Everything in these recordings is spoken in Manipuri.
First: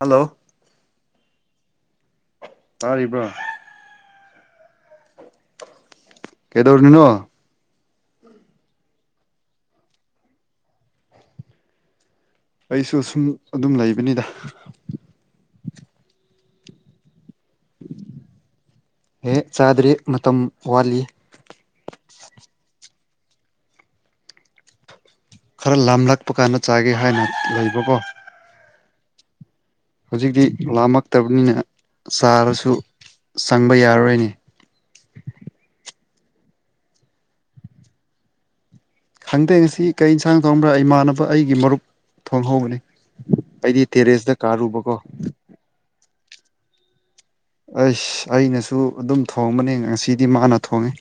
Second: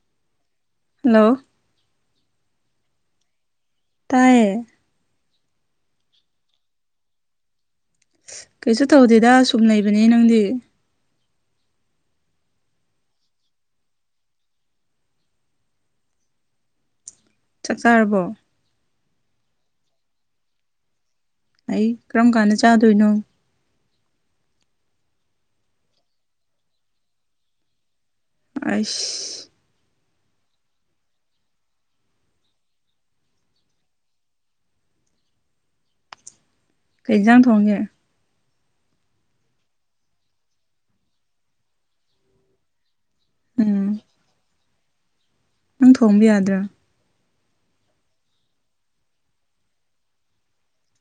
ꯍꯜꯂꯣ ꯍꯜꯂꯣ ꯇꯥꯔꯤꯕ꯭ꯔꯣ ꯇꯥꯏꯌꯦ ꯀꯩꯗꯧꯔꯤꯅꯣ ꯀꯩꯁꯨ ꯇꯧꯗꯦꯗ ꯁꯨꯝ ꯂꯩꯕꯅꯦ ꯅꯪꯗꯤ ꯑꯩꯁꯨ ꯑꯁꯨꯝ ꯑꯗꯨꯝ ꯂꯩꯕꯅꯤꯗ ꯆꯥꯛ ꯆꯥꯔꯕꯣ ꯍꯦ ꯆꯥꯗꯔ꯭ꯤ ꯃꯇꯝ ꯋꯥꯠꯂꯤ ꯑꯩ ꯀꯔꯝ ꯀꯥꯟꯗ ꯆꯥꯗꯣꯏꯅꯣ ꯈꯔ ꯂꯥꯝꯂꯛꯄ ꯀꯥꯟꯗ ꯆꯥꯒꯦ ꯍꯥꯏꯅ ꯂꯩꯕꯀꯣ ꯑꯁ ꯍꯧꯖꯤꯛꯇꯤ ꯂꯥꯝꯃꯛꯇꯕꯅꯤꯅ ꯆꯥꯔꯁꯨ ꯆꯪꯕ ꯌꯥꯔꯣꯏꯅꯦ ꯀꯩ ꯍꯦꯝꯖꯥꯡ ꯊꯣꯡꯉꯦ ꯈꯪꯗꯦ ꯑꯁꯤ ꯀꯔꯤ ꯌꯦꯟꯁꯥꯡ ꯊꯣꯡꯕ꯭ꯔꯥ ꯏꯃꯥꯟꯅꯕ ꯑꯩꯒꯤ ꯃꯔꯨꯞ ꯊꯣꯡꯍꯧꯕꯅꯤ ꯎꯝ ꯑꯩꯗꯤ ꯇꯦꯔꯦꯁꯇ ꯀꯥꯔꯨꯕꯀꯣ ꯅꯪ ꯊꯣꯡꯕ ꯌꯥꯗ꯭ꯔꯥ ꯑꯩꯁ ꯑꯩꯅꯁꯨ ꯑꯗꯨꯝ ꯊꯣꯡꯕꯅꯦ ꯉꯁꯤꯗꯤ ꯃꯥꯅ ꯊꯣꯡꯉꯦ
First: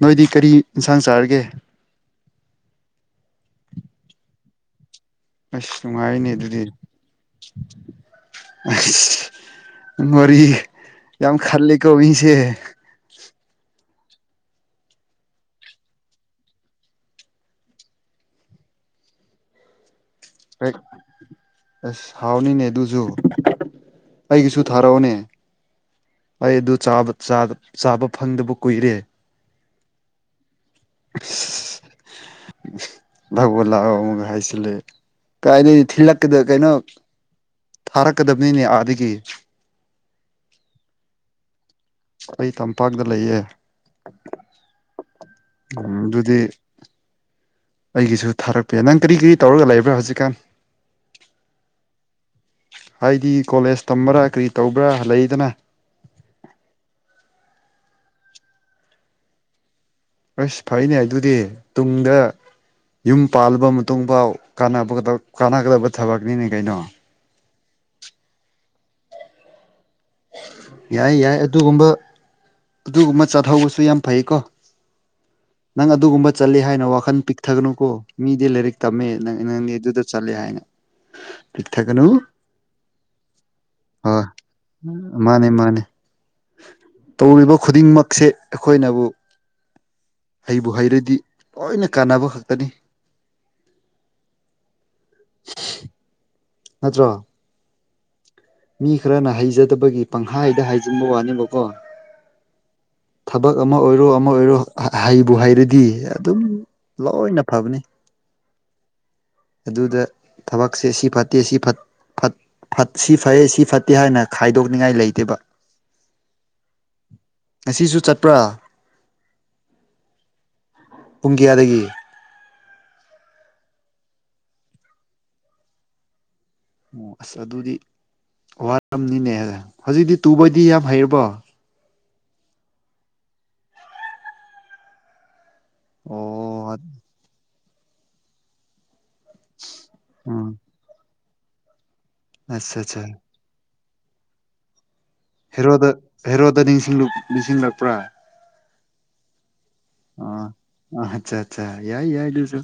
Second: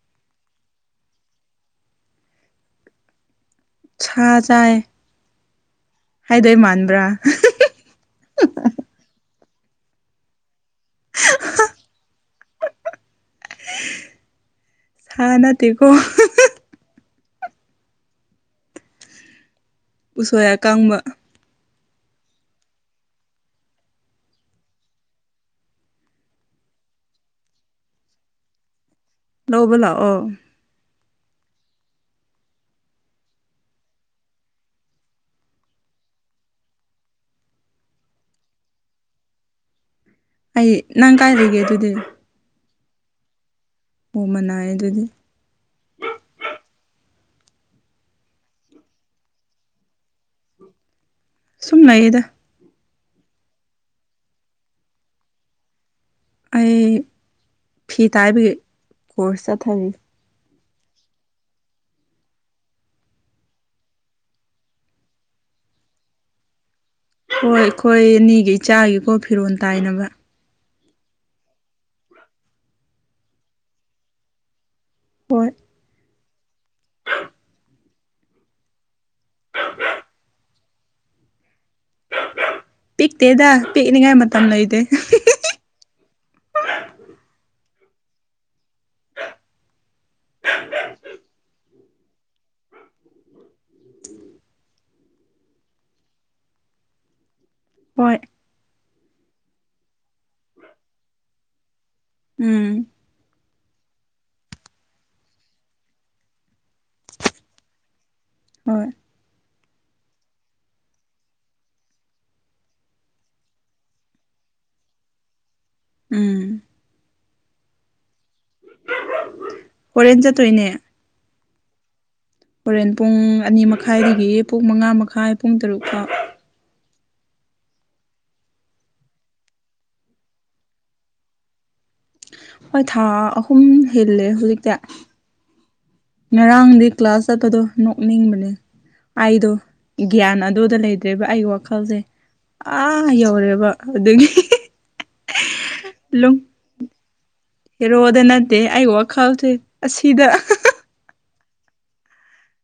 ꯅꯣꯏꯗꯤ ꯀꯔꯤ ꯏꯟꯁꯥꯡ ꯆꯥꯔꯒꯦ ꯁꯥ ꯆꯥꯏ ꯑꯁ ꯅꯨꯡꯉꯥꯏꯅꯦ ꯍꯥꯏꯗꯣꯏ ꯑꯗꯨꯗꯤ ꯃꯥꯟꯕ꯭ꯔꯥ ꯋꯥꯔꯤ ꯌꯥꯝ ꯈꯜꯂꯦꯀꯣ ꯃꯤꯁꯦ ꯁꯥ ꯅꯥꯠꯇꯦ ꯀꯣ ꯎꯁꯣꯏ ꯍꯦꯛ ꯑꯥꯀꯪꯕ ꯑꯁ ꯍꯥꯎꯅꯤꯅꯦ ꯑꯗꯨꯁꯨ ꯑꯩꯒꯤꯁꯨ ꯊꯥꯔꯛꯑꯣꯅꯦ ꯑꯩ ꯑꯗꯨ ꯆꯥꯕ ꯐꯪꯗꯕ ꯀꯨꯏꯔꯦ ꯂꯧꯕ ꯂꯥꯛꯑꯣ [inaudible] ꯂꯧꯕ ꯂꯛꯑꯣꯒ ꯍꯥꯏꯖꯤꯜꯂꯦ ꯀꯥꯏꯗꯩ ꯊꯤꯂꯛꯗ ꯀꯩꯅꯣ ꯊꯥꯔꯛꯀꯗꯕꯅꯤꯅꯦ ꯑꯥꯗꯒꯤ ꯑꯩ ꯅꯪ ꯀꯥꯏ ꯂꯩꯒꯦ ꯑꯗꯨꯗꯤ ꯑꯩ ꯇꯝꯄꯥꯛꯇ ꯂꯩꯌꯦ ꯎ ꯃꯅꯥꯏꯌꯦ ꯑꯗꯨꯗꯤ ꯎꯝ ꯑꯗꯨꯗꯤ ꯑꯩꯒꯤꯁꯨ ꯊꯥꯔꯛꯇꯦꯅꯪ ꯀꯔꯤ ꯀꯔꯤ ꯇꯧꯔꯒ ꯂꯩꯕ꯭ꯔꯥ ꯍꯧꯖꯤꯛꯀꯥꯟ ꯁꯨꯝ ꯂꯩꯌꯦꯗ ꯍꯥꯏꯗꯤ ꯀꯣꯂꯦꯖ ꯇꯝꯕ꯭ꯔꯥ ꯀꯔꯤ ꯇꯧꯕ꯭ꯔꯥ ꯂꯩꯗꯅ ꯑꯩ ꯐꯤ ꯇꯥꯏꯕꯒꯤ ꯀꯣꯔꯁ ꯆꯠꯊꯔꯤ ꯑꯁ ꯐꯩꯅꯦ ꯑꯗꯨꯗꯤ ꯇꯨꯡꯗ ꯌꯨꯝ ꯄꯥꯜꯂꯕ ꯃꯇꯨꯡꯐꯥꯎ ꯀꯥꯟ ꯀꯥꯟꯅꯒꯗꯕ ꯊꯕꯛꯅꯤꯅꯦ ꯀꯩꯅꯣ ꯍꯣꯏ ꯑꯩꯈꯣꯏ ꯑꯅꯤꯒꯤ ꯏꯆꯥꯒꯤꯀꯣ ꯐꯤꯔꯣꯜ ꯇꯥꯏꯅꯕ ꯌꯥꯏ ꯌꯥꯏ ꯑꯗꯨꯒꯨꯝꯕ ꯑꯗꯨꯒꯨꯝꯕ ꯆꯥꯊꯧꯕꯁꯨ ꯌꯥꯝ ꯐꯩꯀꯣ ꯍꯣꯏ ꯅꯪ ꯑꯗꯨꯒꯨꯝꯕ ꯆꯠꯂꯦ ꯍꯥꯏꯅ ꯋꯥꯈꯜ ꯄꯤꯛꯊꯒꯅꯨꯀꯣ ꯃꯤꯗꯤ ꯂꯥꯏꯔꯤꯛ ꯇꯝꯃꯦ ꯅꯪꯅꯦ ꯑꯗꯨꯗ ꯆꯠꯂꯦ ꯍꯥꯏꯅ ꯄꯤꯛꯊꯒꯅꯨ ꯄꯤꯛꯇꯦꯗ ꯄꯤꯛꯅꯤꯉꯥꯏ ꯍꯣꯏ ꯃꯇꯝ ꯂꯩꯇꯦ ꯃꯥꯅꯦ ꯃꯥꯅꯦ ꯇꯧꯔꯤꯕ ꯈꯨꯗꯤꯡꯃꯛꯁꯦ ꯑꯩꯈꯣꯏꯅꯕꯨ ꯍꯩꯕꯨ ꯍꯩꯔꯗꯤ ꯂꯣꯏꯅ ꯀꯥꯟꯅꯕ ꯈꯛꯇꯅꯤ ꯅꯠꯇ꯭ꯔꯣ ꯍꯣꯏ ꯃꯤ ꯈꯔꯅ ꯍꯩꯖꯗꯕꯒꯤ ꯄꯪꯍꯥꯏꯗ ꯍꯥꯏꯖꯤꯟꯕ ꯋꯥꯅꯦꯕꯀꯣ ꯎꯝ ꯊꯕꯛ ꯑꯃ ꯑꯣꯏꯔꯣ ꯑꯃ ꯑꯣꯏꯔꯣ ꯍꯩꯕꯨ ꯍꯥꯏꯔꯗꯤ ꯑꯗꯨꯝ ꯂꯣꯏꯅ ꯐꯕꯅꯤ ꯍꯣꯏ ꯑꯗꯨꯗ ꯊꯕꯛꯁꯦ ꯁꯤ ꯐꯠꯇꯦ ꯁꯤ ꯐꯩꯌꯦ ꯁꯤ ꯐꯠꯇꯦ ꯍꯥꯏꯅ ꯈꯥꯏꯗꯣꯛꯅꯤꯡꯉꯥꯏ ꯂꯩꯇꯦꯕ ꯎꯝ ꯉꯁꯤꯁꯨ ꯆꯠꯄ꯭ꯔꯥ ꯍꯣꯔꯦꯟ ꯆꯠꯇꯣꯏꯅꯦ ꯄꯨꯡ ꯀꯌꯥꯗꯒꯤ ꯍꯣꯔꯦꯟ ꯄꯨꯡ ꯑꯅꯤ ꯃꯈꯥꯏꯗꯒꯤ ꯄꯨꯡ ꯃꯉꯥ ꯃꯈꯥꯏ ꯄꯨꯡ ꯇꯔꯨꯛꯀ ꯑꯣ ꯑꯁ ꯑꯗꯨꯗꯤ ꯋꯥꯔꯝꯅꯤꯅꯦ ꯍꯧꯖꯤꯛꯇꯤ ꯇꯨꯕꯗꯤ ꯌꯥꯝ ꯍꯩꯔꯕꯣ ꯍꯣꯏ ꯊꯥ ꯑꯍꯨꯝ ꯍꯦꯜꯂꯦ ꯍꯧꯖꯤꯛꯇꯤ ꯑꯣ ꯉꯔꯥꯡꯗꯤ ꯀ꯭ꯂꯥꯁ ꯆꯠꯄꯗꯣ ꯅꯣꯛꯅꯤꯡꯕꯅꯦ ꯑꯩꯗꯣ ꯒ꯭ꯌꯥꯟ ꯎꯝ ꯑꯗꯨꯗ ꯂꯩꯇ꯭ꯔꯦꯕ ꯑꯩꯒꯤ ꯋꯥꯈꯜꯁꯦ ꯑꯠꯆꯥ ꯑꯠꯆꯥ ꯑꯥ ꯌꯧꯔꯦꯕ ꯑꯗꯨ ꯑꯗꯨ ꯍꯦꯔꯣꯗ ꯍꯦꯔꯣꯗ ꯅꯤꯡꯁꯤꯡ ꯅꯤꯡꯁꯤꯡꯂꯛꯄ꯭ꯔꯥ ꯍꯦꯔꯣꯗ ꯅꯠꯇꯦ ꯑꯩ ꯋꯥꯈꯜꯁꯦ ꯑꯁꯤꯗ ꯑꯥ ꯑ ꯑꯆꯥ ꯑꯠꯆꯥ ꯌꯥꯏ ꯌꯥꯏ ꯁꯨ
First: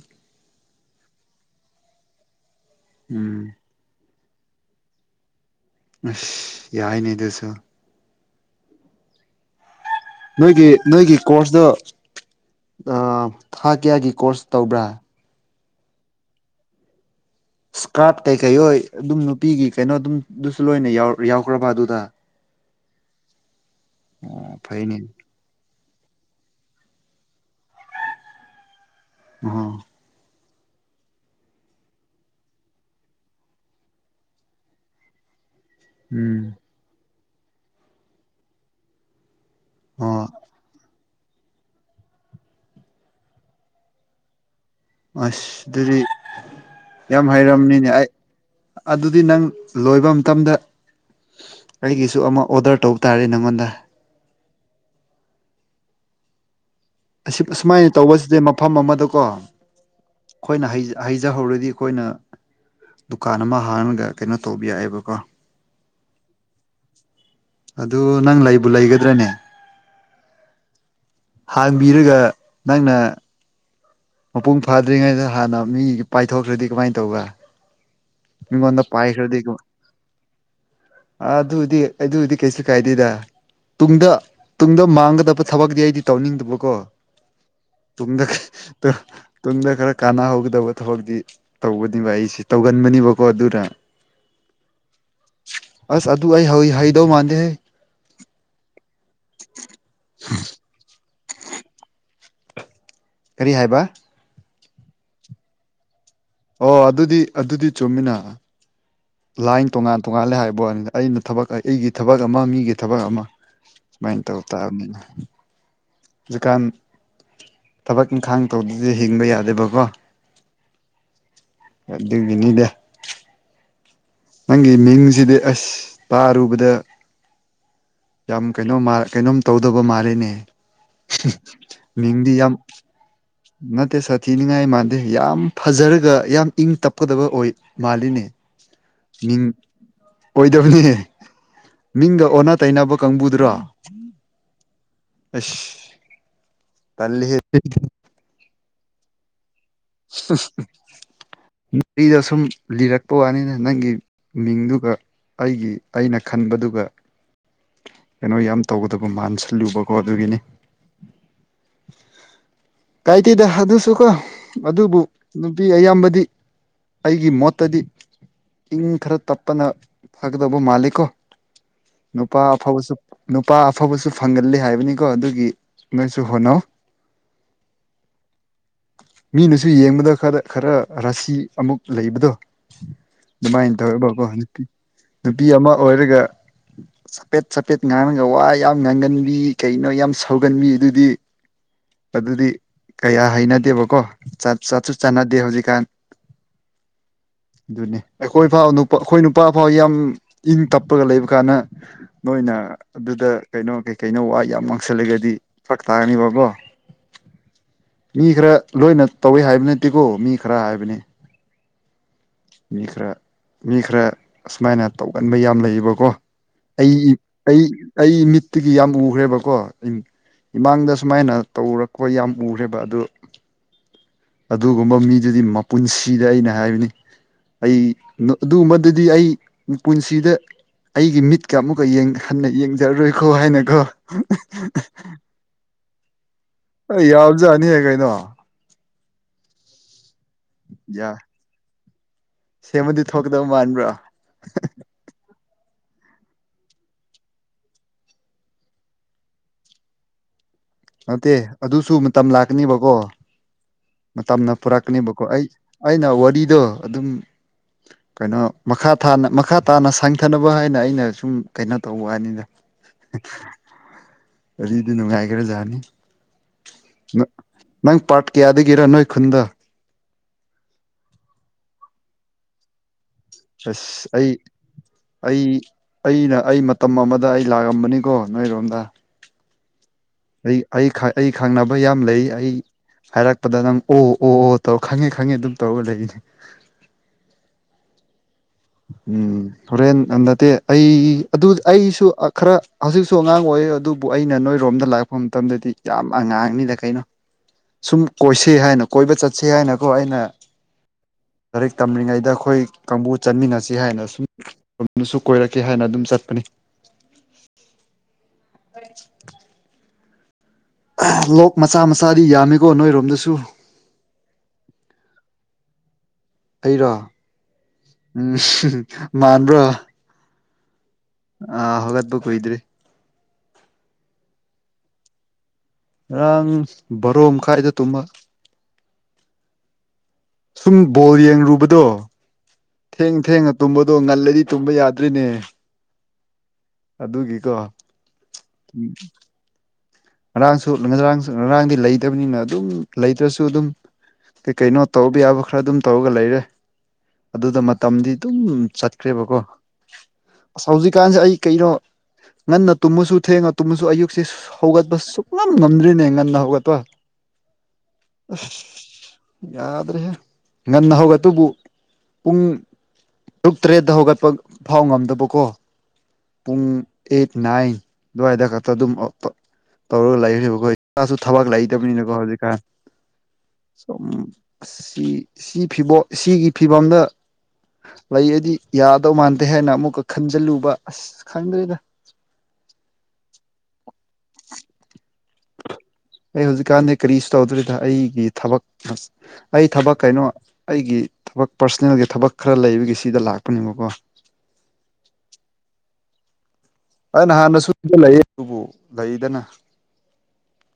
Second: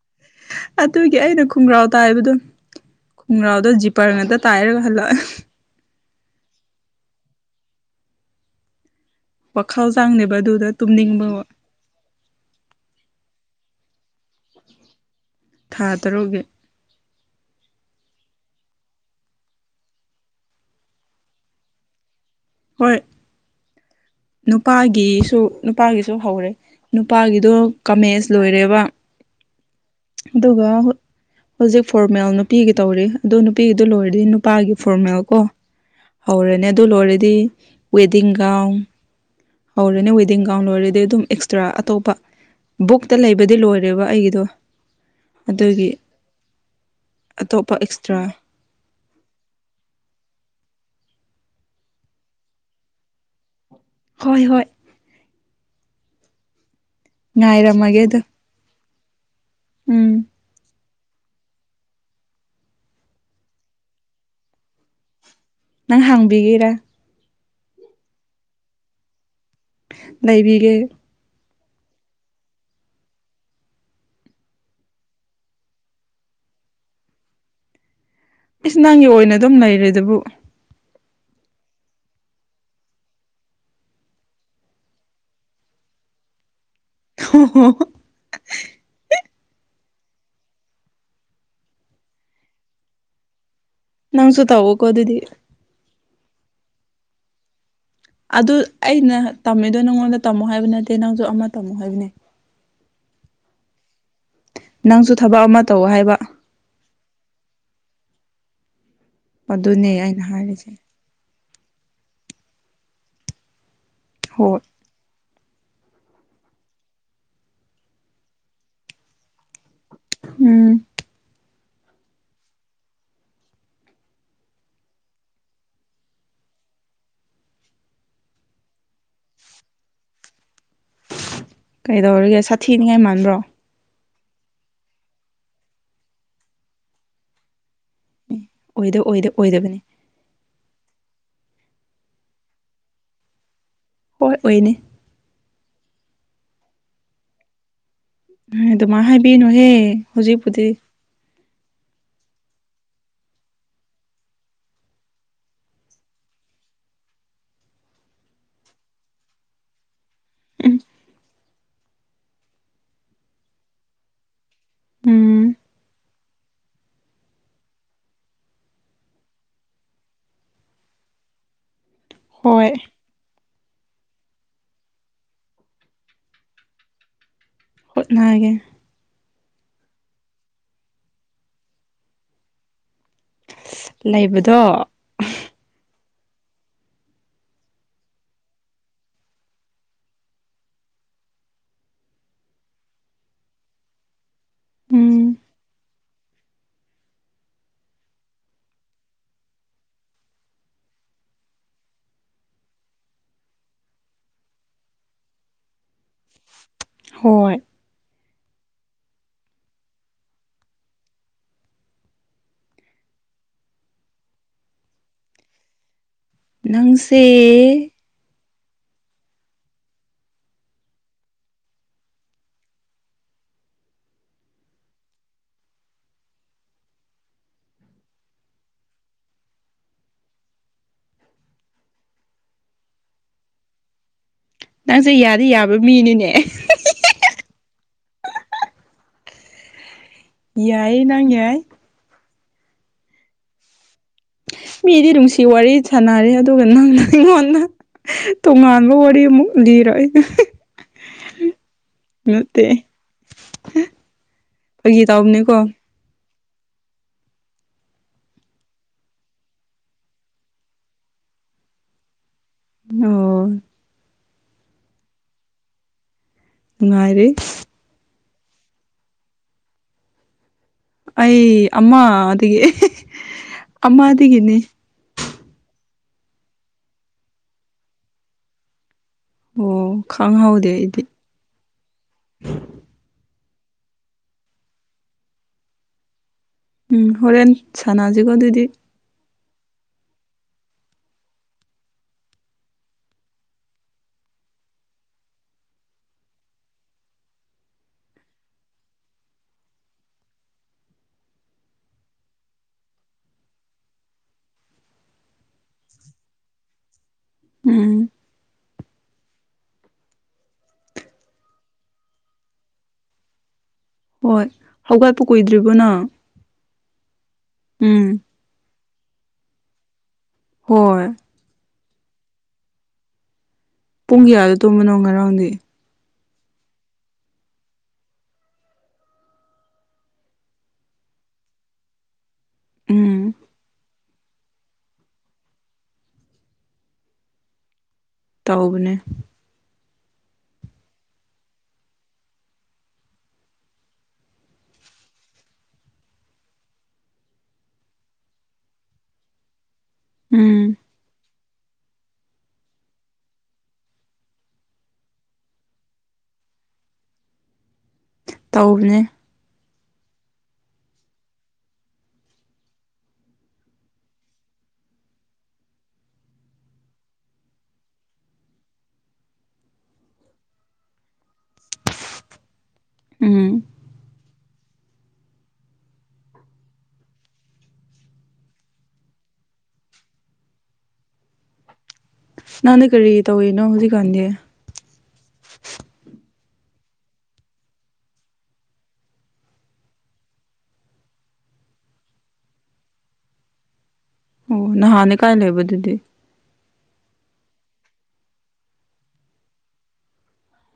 ꯑꯗꯨꯒꯤ ꯑꯩꯅ ꯈꯣꯡꯒ꯭ꯔꯥꯎ ꯇꯥꯏꯕꯗꯣ ꯎꯝ ꯈꯣꯡꯒ꯭ꯔꯥꯎꯗꯖꯤ ꯄꯔ ꯉꯇ ꯇꯥꯏꯔꯒ ꯍꯜꯂꯛꯑ ꯑꯁ ꯌꯥꯏꯅꯦ ꯑꯗꯨꯁꯨ ꯋꯥꯈꯥꯎꯖꯪꯕ ꯅꯣꯏꯒꯤ ꯅꯣꯏꯒꯤ ꯀꯣꯔꯁꯇꯣ ꯊꯥ ꯀꯌꯥꯒꯤ ꯀꯣꯔꯁ ꯇꯧꯕ꯭ꯔꯥ ꯊꯥ ꯇꯔꯨꯛꯒꯤ ꯏꯁꯀꯥꯔꯠ ꯀꯩꯀꯩ ꯍꯣꯏ ꯑꯗꯨꯝ ꯅꯨꯄꯤꯒꯤ ꯀꯩꯅꯣ ꯑꯗꯨꯝꯗꯨꯁꯨ ꯂꯣꯏꯅ ꯌꯥꯎꯈ꯭ꯔꯕ ꯑꯗꯨꯗ ꯍꯣꯏ ꯑꯣ ꯐꯩꯅꯦ ꯅꯨꯄꯥꯒꯤꯁꯨ ꯅꯨꯄꯥꯒꯤꯁꯨ ꯍꯧꯔꯦ ꯅꯨꯄꯥꯒꯤꯗꯣ ꯀꯃꯦꯖ ꯂꯣꯏꯔꯦꯕ ꯑ ꯑꯗꯨꯒ ꯍꯧꯖꯤꯛ ꯐꯣꯔꯃꯦꯜ ꯅꯨꯄꯤꯒꯤ ꯇꯧꯔꯤ ꯑꯗꯣ ꯅꯨꯄꯤꯒꯤꯗꯨ ꯂꯣꯏꯔꯗꯤ ꯅꯨꯄꯥꯒꯤ ꯐꯣꯔꯃꯦꯜ ꯀꯣ ꯎꯝ ꯍꯧꯔꯦꯅꯦ ꯑꯗꯨ ꯂꯣꯏꯔꯗꯤ ꯋꯦꯗꯤꯡ ꯒꯥꯎꯟ ꯍꯧꯔꯦꯅꯦ ꯑꯣ ꯋꯦꯗꯤꯡ ꯒꯥꯎꯟ ꯂꯔꯗꯤ ꯑꯗꯨꯝ ꯅꯠꯇ꯭ꯔꯥ ꯑꯇꯣꯞꯄ ꯕꯨꯛꯇ ꯂꯩꯕꯗꯤ ꯂꯣꯏꯔꯦꯕ ꯑꯩꯒꯤꯗꯣ ꯑꯁ ꯑꯗꯨꯒꯤ ꯑꯗꯨꯗꯤ ꯌꯥꯝ ꯑꯇꯣꯞꯄ ꯍꯩꯔꯕꯔꯕꯅꯤꯅꯦ ꯑꯩ ꯑꯦꯛꯁꯇ꯭ꯔꯥ ꯑꯗꯨꯗꯤ ꯅꯪ ꯂꯣꯏꯕ ꯃꯇꯝꯗ ꯑꯩꯒꯤꯁꯨ ꯑꯃ ꯑꯣꯗꯔ ꯇꯧꯕ ꯇꯥꯔꯦ ꯅꯪꯉꯣꯟꯗ ꯍꯣꯏ ꯍꯣꯏ ꯑꯁꯨꯃꯥꯏꯅ ꯉꯥꯏꯔꯝꯃꯒꯦ ꯑꯗꯣ ꯇꯧꯕꯁꯤꯗꯤ ꯃꯐꯝ ꯑꯃꯗꯀꯣ ꯎꯝ ꯑꯩꯈꯣꯏꯅ ꯍꯩꯖ ꯍꯩꯖꯍꯧꯔꯗꯤ ꯑꯩꯈꯣꯏꯅ ꯗꯨꯀꯥꯟ ꯑꯃ ꯍꯥꯡꯉꯒ ꯀꯩꯅꯣ ꯇꯧꯕ ꯌꯥꯏꯑꯦꯕꯀꯣ ꯅꯪ ꯍꯥꯡꯕꯤꯒꯦꯔꯥ ꯑꯗꯨ ꯅꯪ ꯂꯩꯕꯨ ꯂꯩꯒꯗ꯭ꯔꯅꯦ ꯂꯩꯩꯕꯤꯒꯦ ꯍꯥꯡꯕꯤꯔꯒ ꯅꯪꯅ ꯃꯄꯨꯡ ꯐꯥꯗ꯭ꯔꯤꯉꯩꯗ ꯍꯥꯟꯅ ꯃꯤ ꯄꯥꯏꯊꯣꯛꯈ꯭ꯔꯗꯤ ꯀꯃꯥꯏꯅ ꯇꯧꯕ ꯃꯤ ꯏꯁ ꯃꯗ ꯅꯪꯒꯤ ꯄꯥꯏ ꯑꯣꯏꯅ ꯈꯔꯗ ꯑꯗꯨꯝ ꯂꯩꯔꯦꯗꯨꯕꯨ ꯑꯗꯨꯗꯤ ꯑꯗꯨꯗꯤ ꯀꯩꯁꯨ ꯀꯥꯏꯗꯦꯗ ꯇꯨꯡꯗ ꯇꯨꯡꯗ ꯃꯥꯡꯒꯗꯕ ꯊꯕꯛꯇꯤ ꯑꯩꯗꯤ ꯇꯧꯅꯤꯡꯗꯕꯀꯣ ꯍ ꯍ ꯨꯡꯗ ꯇꯨꯡꯗ ꯈꯔ ꯀꯥꯟꯅꯍꯧꯒꯗꯕ ꯊꯕꯛꯇꯤ ꯇꯧꯕꯅꯤꯕ ꯑꯩꯁꯤ ꯇꯧꯒ ꯃꯅꯤꯕ ꯑꯗꯨꯔꯥ ꯅꯪꯁꯨꯨ ꯇ ꯍꯒꯗꯗꯤ ꯑꯁ ꯑꯗꯨ ꯑꯩ ꯍꯏ ꯍꯩꯗꯧ ꯃꯥꯟꯗꯦꯍꯦ ꯑꯗꯨ ꯑꯩꯅ ꯇꯝꯃꯤꯗꯣ ꯅꯪꯉꯣꯟꯗ ꯇꯝꯃꯣ ꯍꯥꯏꯕ ꯅꯠꯇ ꯑꯦ ꯅꯪꯁꯨ ꯑꯃ ꯇ ꯑꯃꯨꯛ ꯍꯥꯏꯕꯅꯦ ꯀꯔꯤ ꯍꯥꯏꯕ ꯅꯪꯁꯨ ꯊꯕꯛ ꯑꯃ ꯇꯧ ꯍꯥꯏꯕ ꯑꯣ ꯑꯗꯨꯗꯤ ꯑꯗꯨꯗꯤ ꯆꯨꯝꯃꯤꯅ ꯂꯥꯏꯟ ꯇꯣꯉꯥꯟ ꯑꯗꯨꯅꯦ ꯑꯩꯅ ꯇꯣꯉꯥꯂꯦ ꯍꯥꯏꯔꯤꯁꯦ ꯍꯥꯏꯕꯅꯤꯗ ꯑꯩꯅ ꯊꯕꯛ ꯑꯩꯒꯤ ꯊꯕꯛ ꯑꯃ ꯃꯤꯒꯤ ꯊꯕꯛ ꯑꯃ ꯁꯨꯃꯥꯏꯅ ꯇꯧ ꯍꯣꯏ ꯇꯥꯕꯅꯤꯅ ꯖꯀꯥꯟ ꯊꯕꯛ ꯏꯪꯈꯥꯡ ꯇꯧꯗꯗꯤ ꯍꯤꯡꯕ ꯌꯥꯗꯦꯕꯀꯣ ꯎꯝ ꯑꯗꯨ ꯑꯗꯨꯗꯤꯅꯤꯗꯦ ꯅꯪꯒꯤ ꯃꯤꯡꯁꯤꯗꯤ ꯑꯁ ꯇꯥꯔꯨꯕꯗ ꯌꯥꯝ ꯀꯩꯅꯣꯝ ꯀꯩꯅꯣꯝ ꯇꯧꯗꯕ ꯃꯥꯜꯂꯤꯦꯅꯦ ꯃꯤꯡꯗꯤ ꯀꯩꯗꯧꯔꯒꯦ ꯌꯥꯝ [unintelligible] ꯅꯠꯇꯦ ꯁꯥꯊꯤꯅꯤꯉꯥꯏ ꯃꯥꯟꯗꯦ ꯌꯥꯝ ꯐꯖꯔꯒ ꯌꯥꯝ ꯏꯪ ꯇꯞꯀꯗꯕ ꯑꯣꯏ ꯃꯥꯜꯂꯤꯅꯦ ꯑꯣꯏꯗ ꯑꯣꯏꯗ ꯑꯣꯏꯗꯕꯅꯦ ꯑꯣꯏꯗꯕꯅꯤ ꯃꯤꯡꯗ ꯑꯣꯟꯅ ꯇꯩꯅꯕ ꯀꯥꯡꯕꯨꯗ꯭ꯔꯣ ꯍꯣꯏ ꯑꯣꯏꯅꯦ ꯑꯁ ꯇꯜꯂꯤꯍꯦ ꯎ ꯑꯗꯨꯃ ꯍꯥꯏꯕꯤꯅꯨꯍꯦ ꯍꯧꯖꯤꯛꯄꯨꯗꯤ ꯎ ꯑꯩꯗꯣ ꯁꯨꯝ ꯂꯤꯔꯛꯄ ꯋꯥꯅꯤꯅ ꯅꯪꯒꯤ ꯃꯤꯡꯗꯨꯒ ꯑꯩꯒꯤ ꯑꯩꯅ ꯈꯟꯕꯗꯨꯒ ꯀꯩꯅꯣ ꯌꯥꯝ ꯇꯧꯒꯗꯕ ꯃꯥꯟꯁꯤꯜꯂꯨꯕꯀꯣ ꯑꯗꯨꯒꯤꯅꯤ ꯎꯝ ꯀꯥꯏꯇꯤꯗ ꯍꯥꯗꯨꯁꯨ ꯀꯣ ꯑꯗꯨꯕꯨ ꯎꯝ ꯅꯨꯄꯤ ꯑꯌꯥꯝꯕꯗꯤ ꯑꯩꯒꯤ ꯃꯣꯠꯇꯗꯤ ꯏꯪ ꯈꯔ ꯇꯞꯄꯅ ꯐꯒꯗꯧꯕ ꯃꯥꯜꯂꯤ ꯀꯣ ꯅꯨꯄꯥ ꯍꯣꯏ ꯑꯐꯕꯁꯨ ꯅꯨꯄꯥ ꯑꯐꯕꯁꯨ ꯐꯪꯒꯜꯂꯤ ꯍꯥꯏꯕꯅꯤꯀꯣ ꯑꯗꯨꯒꯤ ꯅꯣꯏꯁꯨ ꯍꯣꯠꯅꯧ ꯍꯣꯠꯅꯒꯦ ꯃꯤꯅꯁꯨ ꯌꯦꯡꯕꯗ ꯈꯔ ꯈꯔ ꯔꯥꯁꯤ ꯑꯃꯨꯛ ꯂꯩꯕꯗꯣ ꯑꯗꯨꯃꯥꯏꯅ ꯇꯧꯋꯦꯕꯀꯣ ꯅꯨꯄꯤ ꯂꯩꯕꯗꯣ ꯅꯨꯄꯤ ꯑꯃ ꯑꯣꯏꯔꯒ ꯆꯄꯦꯠ ꯆꯄꯦꯠ ꯉꯥꯡꯉꯒ ꯋꯥ ꯌꯥꯝ ꯉꯥꯡꯒꯟꯕꯤ ꯀꯩꯅꯣ ꯌꯥꯝ ꯁꯧꯒꯟꯕꯤ ꯑꯗꯨꯗꯤ ꯑꯗꯨꯗꯤ ꯀꯌꯥ ꯍꯩꯅꯗꯦꯕꯀꯣ ꯆꯠ ꯆꯠꯁꯨ ꯎꯝ ꯆꯥꯟꯅꯗꯦ ꯍꯧꯖꯤꯛꯀꯥꯟ ꯑꯗꯨꯅꯤ ꯑꯩꯈꯣꯏ ꯐꯥꯎ ꯑꯩꯈꯣꯏ ꯅꯨꯄꯥ ꯐꯥꯎ ꯌꯥꯝ ꯏꯪ ꯇꯞꯄꯒ ꯂꯩꯕ ꯀꯥꯟꯗ ꯅꯣꯏꯅ ꯑꯗꯨꯗ ꯀꯩꯅꯣ ꯀꯩ ꯀꯩꯅꯣ ꯋꯥ ꯌꯥꯝ ꯃꯥꯡꯁꯤꯜꯂꯒꯗꯤ ꯐꯔꯛ ꯇꯥꯔꯅꯤꯕꯀꯣ ꯍꯣꯏ ꯃꯤ ꯈꯔ ꯂꯣꯏꯅ ꯇꯧꯋꯤ ꯍꯥꯏꯕ ꯅꯠꯇꯦꯀꯣ ꯃꯤ ꯈꯔ ꯍꯥꯏꯕꯅꯤ ꯃꯤ ꯈꯔ ꯃꯤ ꯈꯔ ꯑꯁꯨꯃꯥꯏꯅ ꯇꯧꯒꯟꯕ ꯌꯥꯝ ꯂꯩꯌꯦꯕꯀꯣ ꯑꯩ ꯅꯪꯁꯦ ꯑꯩ ꯑꯩ ꯃꯤꯠꯇꯒꯤ ꯌꯥꯝ ꯎꯈ꯭ꯔꯦꯕꯀꯣ ꯏꯃꯥꯡꯗ ꯁꯨꯃꯥꯏꯅ ꯇꯧꯔꯛꯄ ꯌꯥꯝ ꯎꯈ꯭ꯔꯦꯕ ꯑꯗꯨ ꯑꯗꯨꯒꯨꯝꯕ ꯃꯤꯗꯨꯗꯤ ꯃꯄꯨꯟꯁꯤꯗ ꯑꯩꯅ ꯍꯥꯏꯕꯅꯤ ꯑꯩ ꯑꯗꯨꯝꯕꯗꯗꯤ ꯑꯩ ꯄꯨꯟꯁꯤꯗ ꯑꯩꯒꯤ ꯃꯤꯠꯀ ꯑꯃꯨꯛꯀ ꯍꯟꯅ ꯌꯦꯡꯖꯔꯔꯣꯏꯈꯣ ꯍꯥꯏꯅꯒꯣ [unintelligible] ꯅꯪꯁꯦ ꯌꯥꯗꯤ ꯌꯥꯕ ꯃꯤꯅꯤꯅꯦ ꯑꯩ ꯌꯥꯝꯖꯅꯤꯍ ꯀꯩꯅꯣ ꯌꯥꯏꯌꯦ ꯌꯥ ꯅꯪ ꯌꯥꯏ ꯁꯦꯝꯃꯗꯤ ꯊꯣꯛꯀꯗꯕ ꯃꯥꯟꯕ꯭ꯔꯣ ꯃꯤꯗꯤ ꯅꯨꯡꯁꯤ ꯋꯥꯔꯤ ꯁꯥꯟꯅꯔꯦ ꯑꯗꯨꯒ ꯅꯪꯅ ꯑꯩꯉꯣꯟꯗ ꯇꯣꯉꯥꯟꯕ ꯋꯥꯔꯤ ꯑꯃꯨꯛ ꯂꯤꯔꯛꯑꯦ ꯅꯠꯇꯦ ꯑꯗꯨꯁꯨ ꯃꯇꯝ ꯅꯠꯇꯦ ꯂꯥꯛꯀꯅꯦꯕꯀꯣ ꯃꯇꯝꯅ ꯐꯥꯒꯤ ꯄꯨꯔꯛꯀꯅꯦꯕꯀꯣ ꯑꯩ ꯇꯧꯕꯅꯤꯀꯣ ꯑꯩꯅ ꯋꯥꯔꯤꯗꯣ ꯑꯗꯨꯝ ꯀꯩꯅꯣ ꯃꯈꯥ ꯊꯥꯅ ꯃꯈꯥ ꯇꯥꯅ ꯁꯥꯡꯊꯅꯕ ꯍꯥꯏꯅ ꯑꯩꯅ ꯁꯨꯝ ꯀꯩꯅꯣ ꯇꯧꯕ ꯋꯥꯅꯤꯗ ꯑꯣ ꯋꯥꯔꯤꯗꯤ ꯅꯨꯡꯉꯥꯏꯈ꯭ꯔꯖꯥꯅꯤ ꯅꯨꯡꯉꯥꯏꯔꯤ ꯅꯪ ꯄꯥꯔꯠ ꯀꯌꯥꯗꯒꯤꯔ ꯅꯣꯏ ꯈꯨꯟꯗ ꯑꯩ ꯑꯃ ꯑꯗꯒꯤ ꯑꯁ ꯑꯩ ꯑꯩ ꯑꯩꯅ ꯑꯩ ꯃꯇꯝ ꯑꯃꯗ ꯑꯩ ꯂꯥꯛꯑꯝꯕꯅꯤꯀꯣ ꯅꯣꯏꯔꯣꯝꯗ ꯑꯣ ꯑꯩ ꯈꯪꯍꯧꯗꯦ ꯑꯩꯗꯤ ꯑꯩ ꯈꯪꯅꯕ ꯌꯥꯝ ꯂꯩ ꯑꯩ ꯍꯥꯏꯔꯛꯄꯗ ꯅꯪ ꯑꯣ ꯑꯣ ꯑꯣ ꯇꯧꯔ ꯈꯪꯉꯦ ꯈꯪꯉꯦ ꯑꯗꯨꯝ ꯇꯧꯔꯒ ꯂꯩꯔꯤꯅꯤ ꯎꯝ ꯍꯣꯔꯦꯟ ꯁꯥꯟꯅꯁꯤꯀꯣ ꯑꯗꯨꯗꯤ ꯎꯝ ꯍꯣꯔꯦꯟ ꯅꯠꯇꯦ ꯑꯩ ꯑꯗꯨ ꯑꯩꯁꯨ ꯈꯔ ꯍꯧꯖꯤꯛꯁꯨ ꯑꯉꯥꯡ ꯑꯣꯏ ꯑꯗꯨꯕꯨ ꯑꯩꯅ ꯅꯣꯏꯔꯣꯝꯗ ꯂꯥꯛꯄ ꯂꯥꯛꯄ ꯃꯇꯝꯗꯗꯤ ꯌꯥꯝ ꯑꯉꯥꯡꯅꯤꯅ ꯀꯩꯅꯣ ꯁꯨꯝ ꯀꯣꯏꯁꯤ ꯍꯥꯏꯅ ꯀꯣꯏꯕ ꯆꯠꯁ ꯍꯥꯏꯅꯀꯣ ꯑꯩꯅ ꯂꯥꯏꯔꯤꯛ ꯇꯝꯂꯤꯔꯤꯉꯩꯗ ꯑꯩꯈꯣꯏ ꯀꯥꯡꯕꯨ ꯆꯠꯃꯤꯟꯅꯁꯤ ꯍꯥꯏꯅ ꯁꯨꯝꯅꯁꯨ ꯀꯣꯏꯔꯛꯀꯦ ꯍꯥꯏꯅ ꯑꯗꯨꯝ ꯆꯠꯄꯅꯤ ꯎꯝ [unintelligible] ꯂꯣꯛ ꯃꯆꯥ ꯃꯆꯥꯗꯤ ꯌꯥꯝꯃꯤꯀꯣ ꯅꯣꯏꯔꯣꯝꯗꯁꯨ ꯍꯣꯏ ꯍꯧꯒꯠꯄ ꯀꯨꯏꯗ꯭ꯔꯤꯕꯅꯪ ꯑꯩꯔꯣ ꯎꯝ ꯃꯥꯟꯕ꯭ꯔꯣ ꯍꯣꯏ ꯑ ꯍꯧꯒꯠꯄꯥ ꯀꯨꯏꯗꯔ꯭ꯤ ꯄꯨꯡ ꯀꯌꯥꯗ ꯇꯨꯝꯕꯅꯣ ꯉꯔꯥꯡꯗꯤ ꯉꯔꯥꯡ ꯕꯥꯔꯣ ꯃꯈꯥꯏꯗ ꯇꯨꯝꯕ ꯁꯨꯝ ꯕꯣꯜ ꯌꯦꯡꯔꯨꯕꯗꯣ ꯊꯦꯡ ꯎꯝ ꯊꯦꯡ ꯇꯨꯝꯕ ꯑꯗꯣ ꯉꯜꯂꯗꯤ ꯇꯨꯝꯕ ꯌꯥꯗ꯭ꯔꯤꯅꯦ ꯑꯗꯨꯒꯤꯀꯣ ꯇꯧꯕꯅꯦ ꯉꯔꯥꯡꯁꯨ ꯉꯔꯥꯡꯁꯨ ꯉꯔꯥꯡꯗꯤ ꯂꯩꯇꯕꯅꯤꯅ ꯑꯗꯨꯝ ꯂꯩꯇ꯭ꯔꯁꯨ ꯑꯗꯨꯝ ꯀꯩꯅꯣ ꯇꯧꯕ ꯌꯥꯕ ꯈꯔ ꯑꯗꯨꯝ ꯇꯧꯔꯒ ꯂꯩꯔꯦ ꯑꯗꯨꯗ ꯃꯇꯝꯗꯤ ꯑꯗꯨꯝ ꯆꯠꯈ꯭ꯔꯦꯕꯀꯣ ꯑꯁ ꯎꯝ ꯍꯧꯖꯤꯛꯀꯥꯟꯁꯦ ꯑꯩ ꯀꯩꯅꯣ ꯉꯟꯅ ꯇꯨꯝꯃꯁꯨ ꯊꯦꯡꯉ ꯇꯨꯝꯃꯁꯨ ꯑꯌꯨꯛꯁꯦ ꯍꯧꯒ ꯑꯁ ꯁꯨꯛꯉꯥꯝ ꯉꯝꯗ꯭ꯔꯤꯅꯦ ꯉꯟꯅ ꯍꯧꯒꯠꯄ ꯑꯁ ꯇꯧꯕꯅꯦ ꯌꯥꯗ꯭ꯔꯦꯍꯦ ꯉꯟꯅ ꯍꯧꯒꯠꯕꯕꯨ ꯄꯨꯡ ꯇꯔꯨꯛ ꯇꯔꯦꯠꯇ ꯍꯧꯒꯠꯄ ꯐꯥꯎ ꯉꯝꯗꯕꯀꯣ ꯄꯨꯡ ꯑꯩꯠ ꯅꯥꯏꯟ ꯑꯗꯨꯋꯥꯏꯗ ꯈꯛꯇ ꯑꯗꯨꯝ ꯇꯧꯔꯒ ꯂꯩꯈ꯭ꯔꯦꯕꯀꯣ ꯏꯁꯥꯁꯨ ꯊꯕꯛ ꯂꯩꯇꯕꯅꯤꯅꯀꯣ ꯍꯧꯖꯤꯛꯀꯥꯟ ꯎꯝ ꯁꯨꯝ ꯁꯤ ꯐꯤꯕꯣ ꯁꯤꯒꯤ ꯐꯤꯕꯝꯗ ꯂꯩ ꯑꯩꯗꯤ ꯌꯥꯗꯧ ꯃꯥꯟꯗꯦ ꯍꯥꯏꯅ ꯑꯃꯨꯛꯀ ꯈꯟꯖꯤꯜꯂꯨꯕ ꯑꯁ ꯈꯪꯗ꯭ꯔꯦꯗ ꯅꯪꯥꯟꯅ ꯀꯔꯤ ꯇꯧꯏꯅꯣ ꯍꯧꯖꯤꯛꯀꯥꯟꯗꯤ ꯑꯩ ꯍꯧꯖꯤꯛꯀꯥꯟꯗꯤ ꯀꯔꯤꯁꯨ ꯇꯧꯗ꯭ꯔꯤꯗ ꯑꯩꯒꯤ ꯊꯕꯛ ꯑꯩ ꯊꯕꯛ ꯀꯩꯅꯣ ꯑꯩꯒꯤ ꯊꯕꯛ ꯄꯥꯔꯁꯣꯅꯦꯜꯒꯤ ꯊꯕꯛ ꯈꯔ ꯂꯩꯕꯒꯤ ꯁꯤꯗ ꯂꯥꯛꯄꯅꯦꯕꯀꯣ ꯑꯣ ꯅꯍꯥꯟꯅꯦ ꯀꯥꯏ ꯂꯩꯕꯗꯨꯗꯤ ꯅꯍꯥꯟꯅꯁꯨ ꯂꯩ ꯑꯗꯨꯕꯨ ꯂꯩꯗꯅ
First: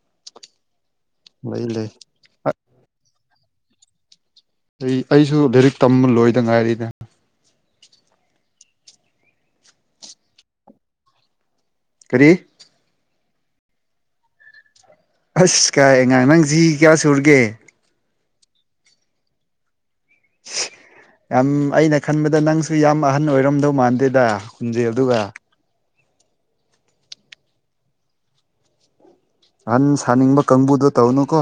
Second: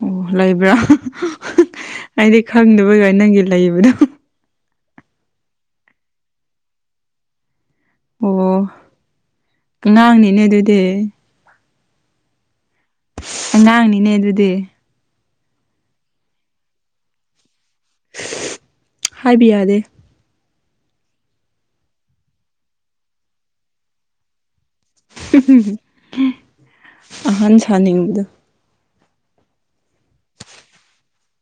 ꯑꯣ ꯂꯩꯕ꯭ꯔꯥ ꯂꯩ ꯂꯩ ꯑꯩꯗꯤ ꯈꯪꯗꯕꯩꯒ ꯅꯪꯒꯤ ꯂꯩꯕꯗꯣ ꯑꯩ ꯑꯩꯁꯨ ꯂꯥꯏꯔꯤꯛ ꯇꯝꯕ ꯂꯣꯏꯗ ꯉꯥꯏꯔꯤꯗ ꯑꯣ ꯑꯉꯥꯡꯅꯤꯅꯦ ꯑꯗꯨꯗꯤ ꯀꯔꯤ ꯑꯉꯥꯡꯅꯤꯅꯦ ꯑꯗꯨꯗꯤ ꯑꯁ ꯀꯥꯏ ꯑꯉꯥꯡ ꯅꯪ ꯆꯍꯤ ꯀꯌꯥ ꯁꯨꯔꯒꯦ ꯍꯥꯏꯕ ꯌꯥꯗꯦ [inaudible] ꯌꯥꯝ ꯑꯩꯅ ꯈꯟꯕꯗ ꯅꯪꯁꯨ ꯌꯥꯝ ꯑꯍꯟ ꯑꯣꯏꯔꯝꯗꯧ ꯃꯥꯟꯗꯦꯗ ꯍꯨꯟꯖꯦꯟ ꯗꯨꯒ ꯑꯍꯥꯟ ꯁꯥꯅꯤꯡꯕꯗꯣ ꯑꯍꯟ ꯁꯥꯅꯤꯡꯕ ꯀꯥꯡꯕꯨꯗꯣ ꯇꯧꯅꯨꯀꯣ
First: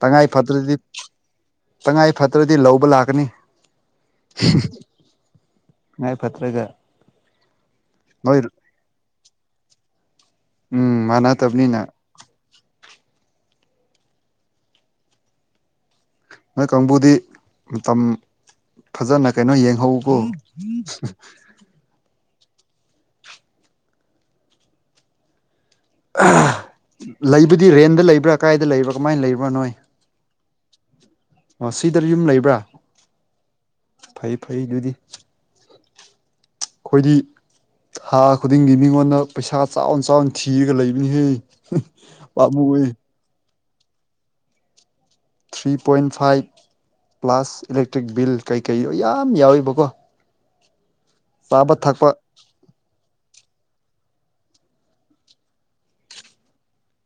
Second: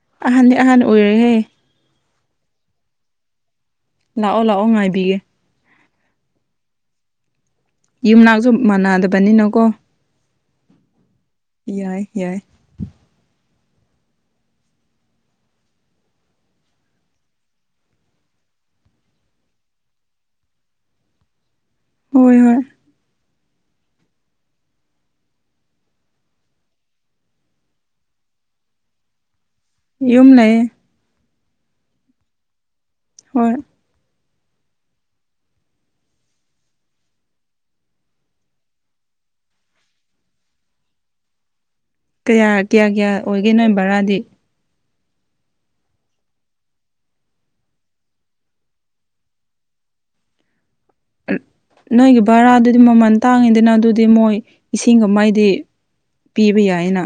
ꯇꯉꯥꯏ ꯑꯍꯟꯗꯤ ꯐꯗ꯭ꯔꯗꯤ ꯑꯍꯟ ꯑꯣꯏꯔꯦꯍꯦ ꯇꯉꯥꯏ ꯐꯗ꯭ꯔꯗꯤ ꯂꯧꯕ ꯂꯥꯛꯀꯅꯤ ꯂꯥꯛꯑꯣ ꯂꯥꯛꯑꯣ ꯉꯥꯏꯕꯤꯒꯦ ꯇꯉꯥꯢ ꯐꯥꯠꯇ꯭ꯔꯒꯥ ꯌꯨꯝꯅꯥꯛꯁꯨ ꯃꯥꯟꯅꯗꯕꯅꯤꯅꯀꯣ ꯎꯝ ꯃꯥꯅ ꯌꯥꯏ ꯌꯥꯏ ꯅꯣꯏ ꯀꯥꯡꯕꯨꯗꯤ ꯃꯇꯝ ꯐꯖꯅ ꯀꯩꯅꯣ ꯌꯦꯡꯍꯧꯕꯀꯣ ꯍꯣꯏ ꯍꯣꯏ ꯂꯩꯕꯨꯗꯤ ꯔꯦꯟꯗ ꯂꯩꯕ꯭ꯔꯥ ꯀꯥꯏꯗ ꯂꯩꯕ꯭ꯔꯥ ꯀꯃꯥꯏꯅ ꯂꯩꯕ꯭ꯔꯥ ꯅꯣꯏ ꯌꯨꯝ ꯂꯩꯌꯦ ꯑꯣ ꯁꯤꯗ ꯌꯨꯝ ꯂꯩꯕ꯭ꯔꯥ ꯍꯣꯢ ꯐꯩ ꯐꯩ ꯑꯗꯨꯗꯤ ꯑꯩꯈꯣꯏꯗꯤ ꯊꯥ ꯈꯨꯗꯤꯡꯒꯤ ꯃꯤꯉꯣꯟꯗ ꯄꯩꯁꯥ ꯆꯥꯎꯅ ꯆꯥꯎꯅ ꯊꯤꯔꯒ ꯂꯩꯕꯅꯤꯍꯦ ꯀꯌꯥ ꯀꯌꯥ ꯄꯥꯝꯃꯨꯏ ꯀꯌꯥ ꯑꯣꯏꯒꯦ ꯅꯣꯏ ꯕꯔꯥꯗꯤ three point five plus electric bill ꯀꯩꯀꯩꯗꯣ ꯌꯥꯝ ꯌꯥꯎꯕꯀꯣ ꯅꯣꯏꯒꯤ ꯕꯔꯥꯗꯨꯗꯤ ꯃꯃꯜ ꯇꯥꯡꯉꯤꯗꯅ ꯑꯗꯨꯗꯤ ꯃꯣꯏ ꯏꯁꯤꯡꯒ ꯃꯥꯏꯗꯤ ꯄꯤꯕ ꯌꯥꯏꯅ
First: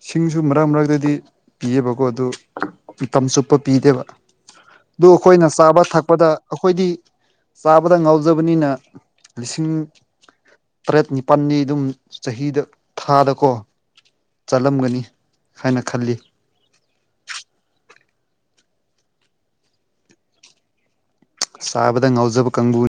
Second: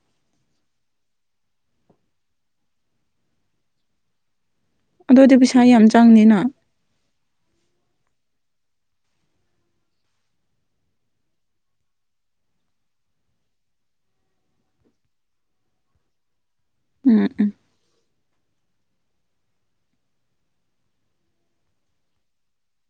ꯁꯤꯡꯁꯨ ꯃꯔꯛ ꯃꯔꯛꯇꯗꯤ ꯄꯤꯌꯦꯕꯀꯣ ꯑꯗꯨ ꯃꯇꯝ ꯆꯨꯞꯄ ꯄꯤꯗꯦꯕ ꯑꯗꯨ ꯑꯗꯨꯗꯤ ꯑꯩꯈꯣꯏꯅ ꯄꯩꯁꯥ ꯆꯥꯕ ꯌꯥꯝ ꯊꯛꯄꯗ ꯆꯪꯅꯤꯅ ꯑꯩꯈꯣꯏꯗꯤ ꯆꯥꯕꯗ ꯉꯥꯎꯖꯕꯅꯤꯅ ꯂꯤꯁꯤꯡ ꯇꯔꯦꯠ ꯅꯤꯄꯥꯜꯅꯤ ꯑꯗꯨꯝ ꯆꯍꯤꯗ ꯊꯥꯗꯀꯣ ꯆꯠꯂꯝꯒꯅꯤ ꯍꯥꯏꯅ ꯈꯜꯂꯤ ꯎꯝ ꯎꯝ ꯁꯥꯕꯗ ꯉꯥꯎꯖꯕ ꯀꯥꯡꯕꯨꯅꯤ